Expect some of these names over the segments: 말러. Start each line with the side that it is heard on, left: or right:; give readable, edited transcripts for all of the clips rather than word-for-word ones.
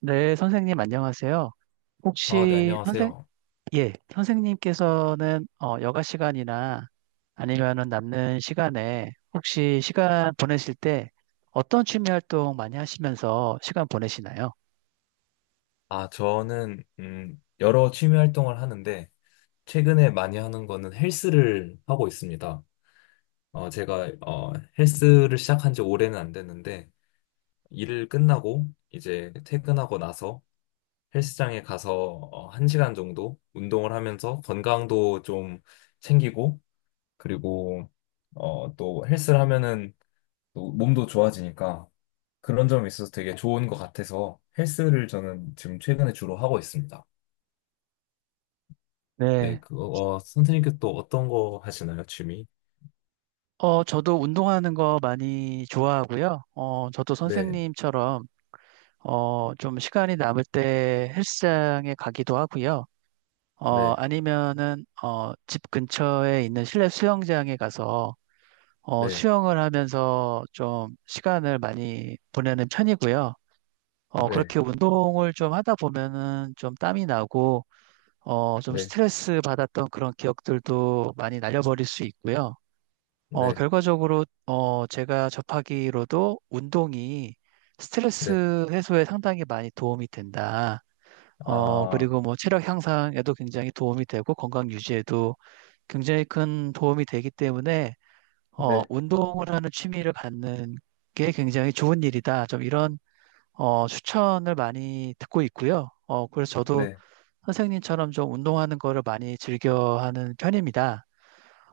right: 네, 선생님 안녕하세요.
left: 아, 네,
right: 혹시 선생,
left: 안녕하세요.
right: 예, 선생님께서는 여가 시간이나 아니면은 남는 시간에 혹시 시간 보내실 때 어떤 취미 활동 많이 하시면서 시간 보내시나요?
left: 아, 저는, 여러 취미 활동을 하는데, 최근에 많이 하는 거는 헬스를 하고 있습니다. 제가, 헬스를 시작한 지 오래는 안 됐는데, 일을 끝나고, 이제 퇴근하고 나서 헬스장에 가서, 한 시간 정도 운동을 하면서 건강도 좀 챙기고, 그리고, 또 헬스를 하면은 또 몸도 좋아지니까, 그런 점이 있어서 되게 좋은 것 같아서 헬스를 저는 지금 최근에 주로 하고 있습니다. 네,
right: 네.
left: 그거, 선생님께 또 어떤 거 하시나요, 취미?
right: 저도 운동하는 거 많이 좋아하고요. 저도
left: 네,
right: 선생님처럼 좀 시간이 남을 때 헬스장에 가기도 하고요.
left: 네,
right: 아니면은 집 근처에 있는 실내 수영장에 가서
left: 네,
right: 수영을 하면서 좀 시간을 많이 보내는 편이고요.
left: 네,
right: 그렇게 운동을 좀 하다 보면은 좀 땀이 나고, 좀
left: 네,
right: 스트레스 받았던 그런 기억들도 많이 날려버릴 수 있고요.
left: 네,
right: 결과적으로, 제가 접하기로도 운동이
left: 네,
right: 스트레스 해소에 상당히 많이 도움이 된다.
left: 아,
right: 그리고 뭐 체력 향상에도 굉장히 도움이 되고 건강 유지에도 굉장히 큰 도움이 되기 때문에
left: 네,
right: 운동을 하는 취미를 갖는 게 굉장히 좋은 일이다. 좀 이런 추천을 많이 듣고 있고요. 그래서 저도
left: 네,
right: 선생님처럼 좀 운동하는 거를 많이 즐겨하는 편입니다.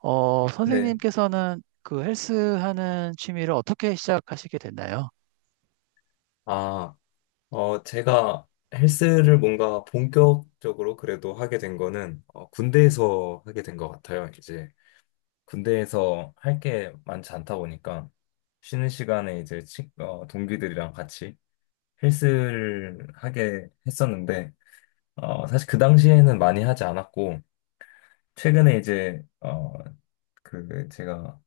left: 네.
right: 선생님께서는 그 헬스 하는 취미를 어떻게 시작하시게 됐나요?
left: 아, 제가 헬스를 뭔가 본격적으로 그래도 하게 된 거는, 군대에서 하게 된 것 같아요, 이제. 군대에서 할 게 많지 않다 보니까, 쉬는 시간에 이제 동기들이랑 같이 헬스를 하게 했었는데, 사실 그 당시에는 많이 하지 않았고, 최근에 이제 어그 그 제가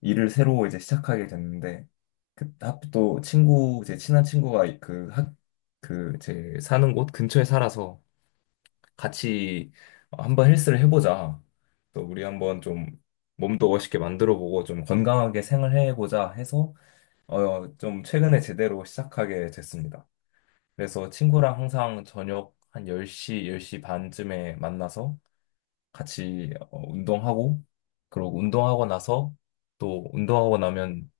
left: 일을 새로 이제 시작하게 됐는데 그또 친구 제 친한 친구가 그학그제 사는 곳 근처에 살아서 같이 한번 헬스를 해보자 또 우리 한번 좀 몸도 멋있게 만들어보고 좀 건강하게 생활해보자 해서 좀 최근에 제대로 시작하게 됐습니다. 그래서 친구랑 항상 저녁 한 10시, 10시 반쯤에 만나서 같이 운동하고 그리고 운동하고 나서 또 운동하고 나면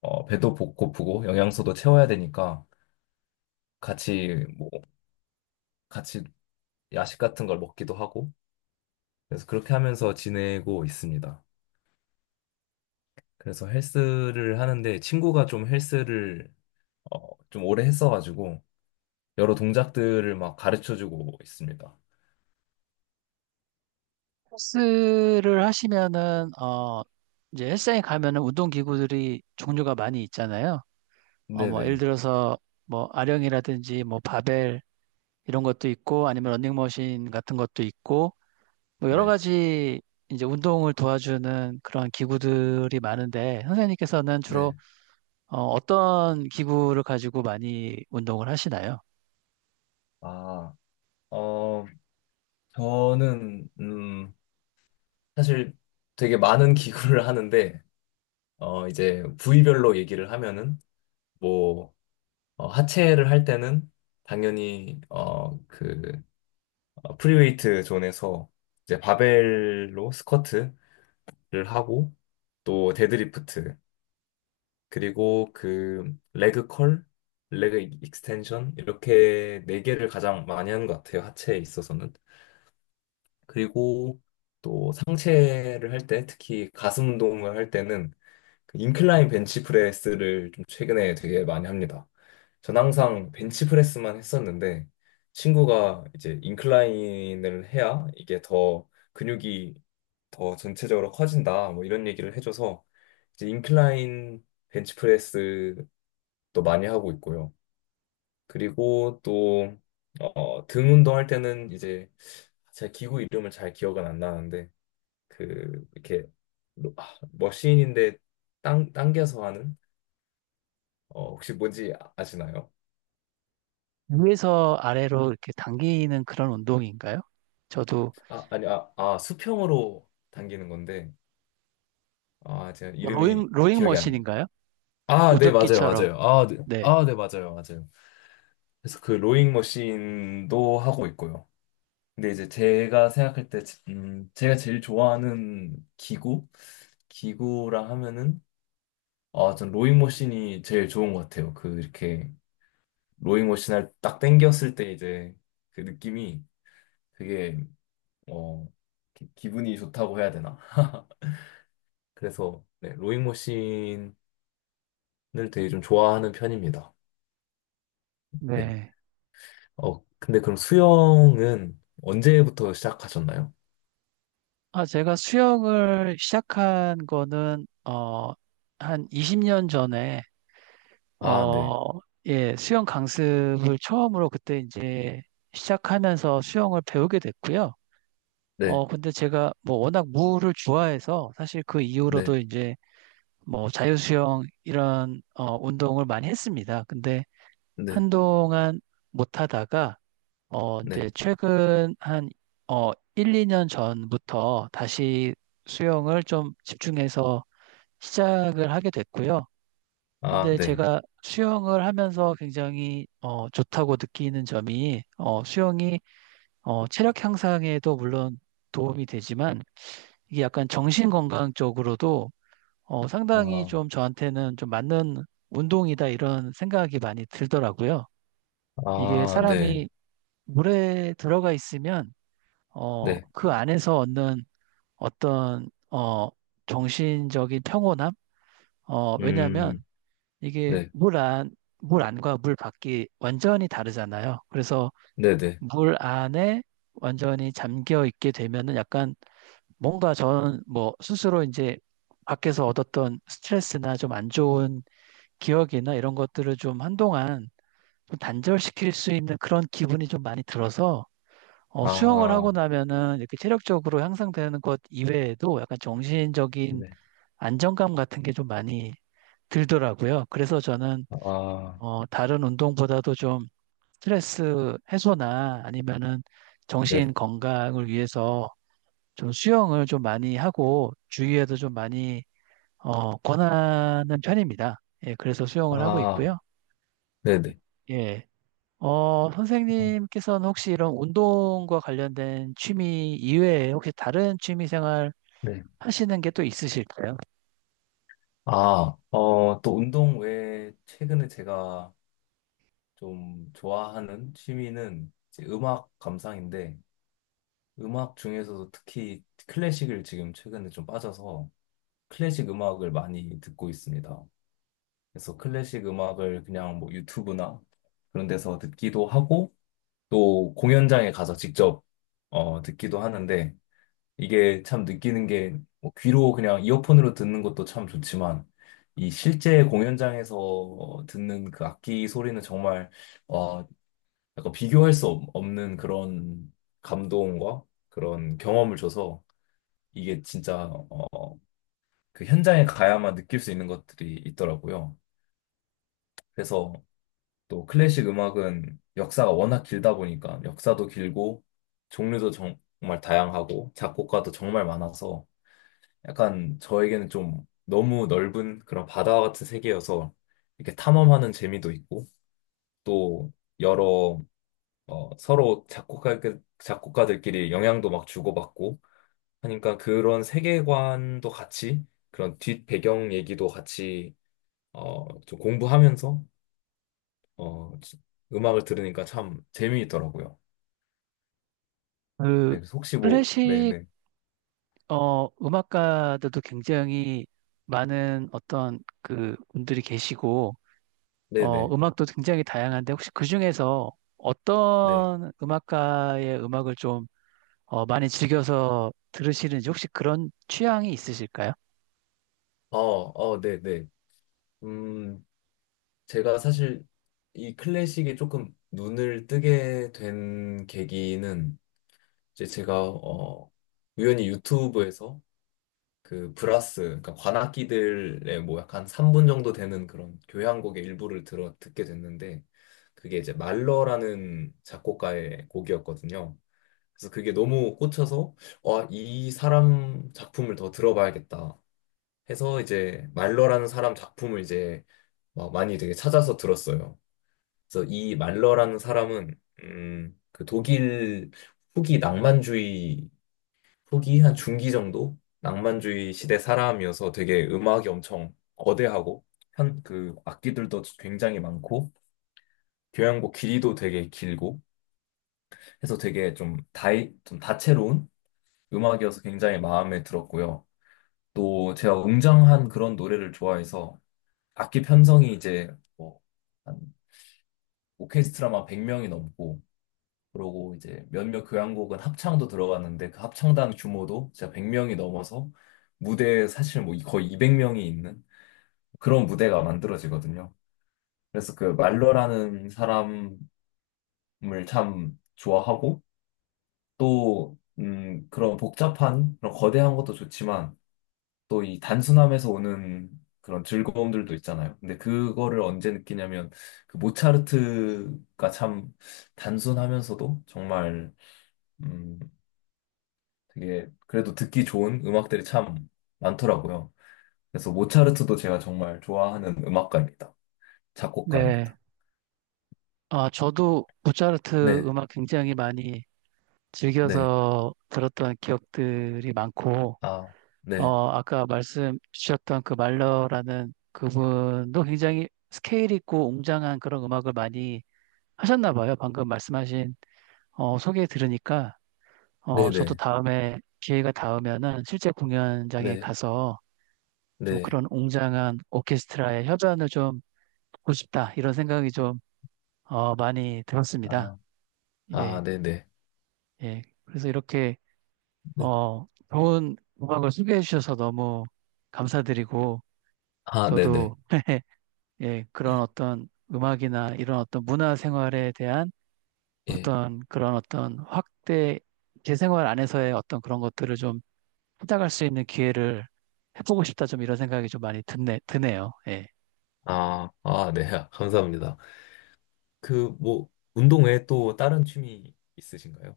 left: 배도 고프고 영양소도 채워야 되니까 같이 뭐 같이 야식 같은 걸 먹기도 하고 그래서 그렇게 하면서 지내고 있습니다. 그래서 헬스를 하는데 친구가 좀 헬스를 좀 오래 했어가지고 여러 동작들을 막 가르쳐주고 있습니다.
right: 헬스를 하시면은 이제 헬스장에 가면은 운동 기구들이 종류가 많이 있잖아요. 뭐 예를
left: 네네
right: 들어서 뭐 아령이라든지 뭐 바벨 이런 것도 있고 아니면 러닝머신 같은 것도 있고 뭐 여러
left: 네
right: 가지 이제 운동을 도와주는 그런 기구들이 많은데 선생님께서는 주로
left: 네.
right: 떤 기구를 가지고 많이 운동을 하시나요?
left: 아, 어, 저는, 사실 되게 많은 기구를 하는데, 이제 부위별로 얘기를 하면은, 뭐, 하체를 할 때는 당연히, 프리웨이트 존에서 이제 바벨로 스쿼트를 하고, 또 데드리프트, 그리고 그, 레그 컬, 레그 익스텐션, 이렇게 네 개를 가장 많이 하는 것 같아요. 하체에 있어서는. 그리고 또 상체를 할 때, 특히 가슴 운동을 할 때는 그 인클라인 벤치프레스를 좀 최근에 되게 많이 합니다. 전 항상 벤치프레스만 했었는데 친구가 이제 인클라인을 해야 이게 더 근육이 더 전체적으로 커진다 뭐 이런 얘기를 해줘서 이제 인클라인 벤치프레스도 많이 하고 있고요. 그리고 또 등 운동할 때는 이제 제 기구 이름을 잘 기억은 안 나는데 그 이렇게 머신인데 당겨서 하는 혹시 뭔지 아시나요?
right: 위에서 아래로 이렇게 당기는 그런 운동인가요? 저도
left: 아, 아니, 수평으로 당기는 건데, 아, 제가
right: 뭐 로잉
left: 이름이
right: 로잉
left: 기억이 안,
right: 머신인가요?
left: 아, 네, 맞아요,
right: 노젓기처럼.
left: 맞아요. 아, 네,
right: 네.
left: 아, 네, 맞아요, 맞아요. 그래서 그 로잉 머신도 하고 있고요. 근데 이제 제가 생각할 때, 제가 제일 좋아하는 기구? 기구라 하면은, 아, 전 로잉 머신이 제일 좋은 것 같아요. 그, 이렇게, 로잉 머신을 딱 당겼을 때 이제 그 느낌이 되게, 어, 기분이 좋다고 해야 되나? 그래서 네, 로잉머신을 되게 좀 좋아하는 편입니다. 네.
right: 네.
left: 근데 그럼 수영은 언제부터 시작하셨나요?
right: 아, 제가 수영을 시작한 거는 한 20년 전에
left: 아, 네.
right: 어, 예, 수영 강습을 처음으로 그때 이제 시작하면서 수영을 배우게 됐고요.
left: 네.
right: 근데 제가 뭐 워낙 물을 좋아해서 사실 그
left: 네.
right: 이후로도 이제 뭐 자유수영 이런 운동을 많이 했습니다. 근데
left: 네.
right: 한동안 못 하다가
left: 네.
right: 이제 최근 한 1, 2년 전부터 다시 수영을 좀 집중해서 시작을 하게 됐고요.
left: 아,
right: 근데
left: 네.
right: 제가 수영을 하면서 굉장히 좋다고 느끼는 점이 수영이 체력 향상에도 물론 도움이 되지만 이게 약간 정신 건강 쪽으로도 상당히
left: 아,
right: 좀 저한테는 좀 맞는 운동이다 이런 생각이 많이 들더라고요. 이게
left: 아, 네.
right: 사람이 물에 들어가 있으면
left: 네.
right: 그 안에서 얻는 어떤 정신적인 평온함?
left: 음,
right: 왜냐하면 이게
left: 네.
right: 물 안, 물 안과 물 밖이 완전히 다르잖아요. 그래서
left: 네, 네.
right: 물 안에 완전히 잠겨 있게 되면은 약간 뭔가 전 뭐 스스로 이제 밖에서 얻었던 스트레스나 좀 안 좋은 기억이나 이런 것들을 좀 한동안 좀 단절시킬 수 있는 그런 기분이 좀 많이 들어서 수영을 하고
left: 아,
right: 나면은 이렇게 체력적으로 향상되는 것 이외에도 약간 정신적인
left: 네.
right: 안정감 같은 게 좀 많이 들더라고요. 그래서 저는
left: 아,
right: 다른 운동보다도 좀 스트레스 해소나 아니면은
left: 네.
right: 정신 건강을 위해서 좀 수영을 좀 많이 하고 주위에도 좀 많이 권하는 편입니다. 예, 그래서 수영을 하고
left: 아,
right: 있고요.
left: 네, 네.
right: 예. 선생님께서는 혹시 이런 운동과 관련된 취미 이외에 혹시 다른 취미 생활
left: 네.
right: 하시는 게 또 있으실까요?
left: 아, 또 운동 외에 최근에 제가 좀 좋아하는 취미는 이제 음악 감상인데 음악 중에서도 특히 클래식을 지금 최근에 좀 빠져서 클래식 음악을 많이 듣고 있습니다. 그래서 클래식 음악을 그냥 뭐 유튜브나 그런 데서 듣기도 하고 또 공연장에 가서 직접 듣기도 하는데 이게 참 느끼는 게뭐 귀로 그냥 이어폰으로 듣는 것도 참 좋지만 이 실제 공연장에서 듣는 그 악기 소리는 정말 와, 약간 비교할 수 없는 그런 감동과 그런 경험을 줘서 이게 진짜 어, 그 현장에 가야만 느낄 수 있는 것들이 있더라고요. 그래서 또 클래식 음악은 역사가 워낙 길다 보니까 역사도 길고 종류도 정말 다양하고 작곡가도 정말 많아서 약간 저에게는 좀 너무 넓은 그런 바다와 같은 세계여서 이렇게 탐험하는 재미도 있고 또 여러 서로 작곡가들끼리 영향도 막 주고받고 하니까 그런 세계관도 같이 그런 뒷 배경 얘기도 같이 좀 공부하면서 어, 음악을 들으니까 참 재미있더라고요.
right: 그
left: 네, 그래서 혹시 뭐, 네,
right: 클래식
left: 네,
right: 음악가들도 굉장히 많은 어떤 그 분들이 계시고,
left: 네, 네,
right: 음악도 굉장히 다양한데 혹시 그 중에서
left: 네,
right: 어떤 음악가의 음악을 좀 많이 즐겨서 들으시는지 혹시 그런 취향이 있으실까요?
left: 네, 네. 음, 제가 사실 이 클래식에 조금 눈을 뜨게 된 계기는 이제 제가 우연히 유튜브에서 그 브라스, 그러니까 관악기들의 뭐 약간 3분 정도 되는 그런 교향곡의 일부를 들어 듣게 됐는데 그게 이제 말러라는 작곡가의 곡이었거든요. 그래서 그게 너무 꽂혀서 와, 이 사람 작품을 더 들어봐야겠다 해서 이제 말러라는 사람 작품을 이제 막 많이 되게 찾아서 들었어요. 그래서 이 말러라는 사람은 그 독일 후기 낭만주의 후기 한 중기 정도 낭만주의 시대 사람이어서 되게 음악이 엄청 거대하고 현 그 악기들도 굉장히 많고 교향곡 길이도 되게 길고 해서 되게 좀 다이 좀 다채로운 음악이어서 굉장히 마음에 들었고요. 또 제가 웅장한 그런 노래를 좋아해서 악기 편성이 이제 뭐 한 오케스트라만 100명이 넘고 그러고 이제 몇몇 교향곡은 합창도 들어갔는데 그 합창단 규모도 진짜 100명이 넘어서 무대에 사실 뭐 거의 200명이 있는 그런 무대가 만들어지거든요. 그래서 그 말러라는 사람을 참 좋아하고 또 그런 복잡한 그런 거대한 것도 좋지만 또 이 단순함에서 오는 그런 즐거움들도 있잖아요. 근데 그거를 언제 느끼냐면 그 모차르트가 참 단순하면서도 정말 음, 되게 그래도 듣기 좋은 음악들이 참 많더라고요. 그래서 모차르트도 제가 정말 좋아하는 음악가입니다.
right: 네.
left: 작곡가입니다.
right: 아, 저도 모차르트
left: 네,
right: 음악 굉장히 많이
left: 네,
right: 즐겨서 들었던 기억들이 많고,
left: 아, 네,
right: 아까 말씀 주셨던 그 말러라는 그분도 굉장히 스케일 있고 웅장한 그런 음악을 많이 하셨나 봐요. 방금 말씀하신 소개 들으니까
left: 네,
right: 저도
left: 네,
right: 다음에 기회가 닿으면은 실제 공연장에
left: 네,
right: 가서 좀
left: 네,
right: 그런 웅장한 오케스트라의 협연을 좀 보고 싶다 이런 생각이 좀 많이 들었습니다.
left: 아, 아,
right: 예,
left: 네, 네,
right: 예. 그래서 이렇게
left: 네,
right: 좋은 음악을 소개해 주셔서 너무 감사드리고
left: 아, 네, 네,
right: 저도 예, 그런 어떤 음악이나 이런 어떤 문화 생활에 대한
left: 예,
right: 어떤 그런 어떤 확대, 제 생활 안에서의 어떤 그런 것들을 좀 찾아갈 수 있는 기회를 해보고 싶다, 좀 이런 생각이 좀 많이 드네요. 예.
left: 아, 아, 네, 아, 감사합니다. 그 뭐 운동 외에 또 다른 취미 있으신가요?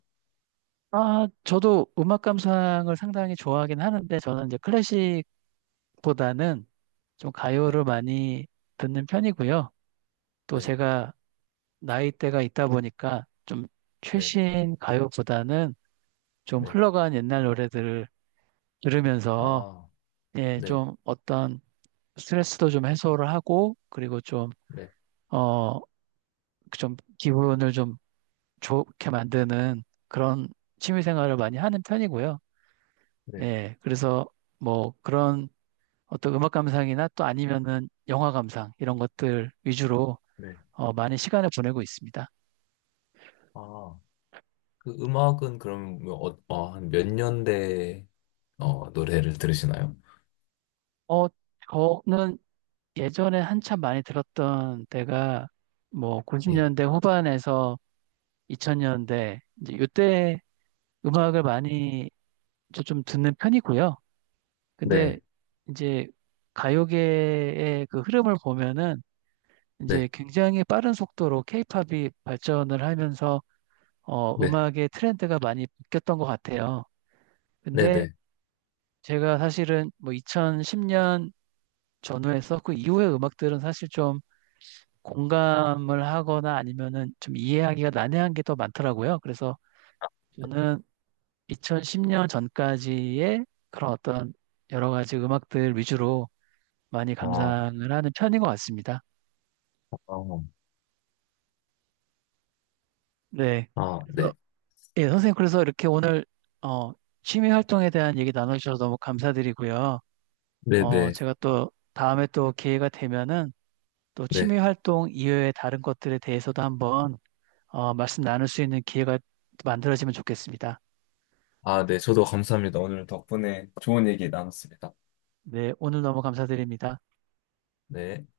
right: 아, 저도 음악 감상을 상당히 좋아하긴 하는데, 저는 이제 클래식보다는 좀
left: 네,
right: 가요를 많이 듣는 편이고요. 또
left: 네,
right: 제가 나이대가 있다 보니까 좀
left: 네,
right: 최신 가요보다는 좀
left: 네,
right: 흘러간 옛날 노래들을 들으면서
left: 아,
right: 예,
left: 네,
right: 좀 어떤 스트레스도 좀 해소를 하고, 그리고 좀,
left: 네,
right: 어, 좀 기분을 좀 좋게 만드는 그런 취미 생활을 많이 하는 편이고요.
left: 네,
right: 예, 그래서 뭐 그런 어떤 음악 감상이나 또 아니면은 영화 감상 이런 것들 위주로
left: 네,
right: 많이 시간을 보내고 있습니다.
left: 아, 그 음악은 그럼 뭐, 아, 한몇 년대 노래를 들으시나요?
right: 어, 저는 예전에 한참 많이 들었던 때가 뭐
left: 예.
right: 90년대 후반에서 2000년대 이제 이때 음악을 많이 저 좀 듣는 편이고요. 근데
left: 네,
right: 이제 가요계의 그 흐름을 보면은
left: 네,
right: 이제 굉장히 빠른 속도로 케이팝이 발전을 하면서
left: 네,
right: 음악의 트렌드가 많이 바뀌었던 것 같아요.
left: 네,
right: 근데
left: 네.
right: 제가 사실은 뭐 2010년 전후에서 그 이후의 음악들은 사실 좀 공감을 하거나 아니면은 좀 이해하기가 난해한 게 더 많더라고요. 그래서 저는 2010년 전까지의 그런 어떤 여러 가지 음악들 위주로 많이
left: 아,
right: 감상을 하는 편인 것 같습니다.
left: 어,
right: 네.
left: 아,
right: 그래서
left: 네,
right: 예, 선생님 그래서 이렇게 오늘 어, 취미 활동에 대한 얘기 나눠주셔서 너무 감사드리고요.
left: 네, 네,
right: 제가 또 다음에 또 기회가 되면은 또 취미
left: 네.
right: 활동 이외의 다른 것들에 대해서도 한번 말씀 나눌 수 있는 기회가 만들어지면 좋겠습니다.
left: 아, 네, 저도 감사합니다. 오늘 덕분에 좋은 얘기 나눴습니다.
right: 네, 오늘 너무 감사드립니다.
left: 네.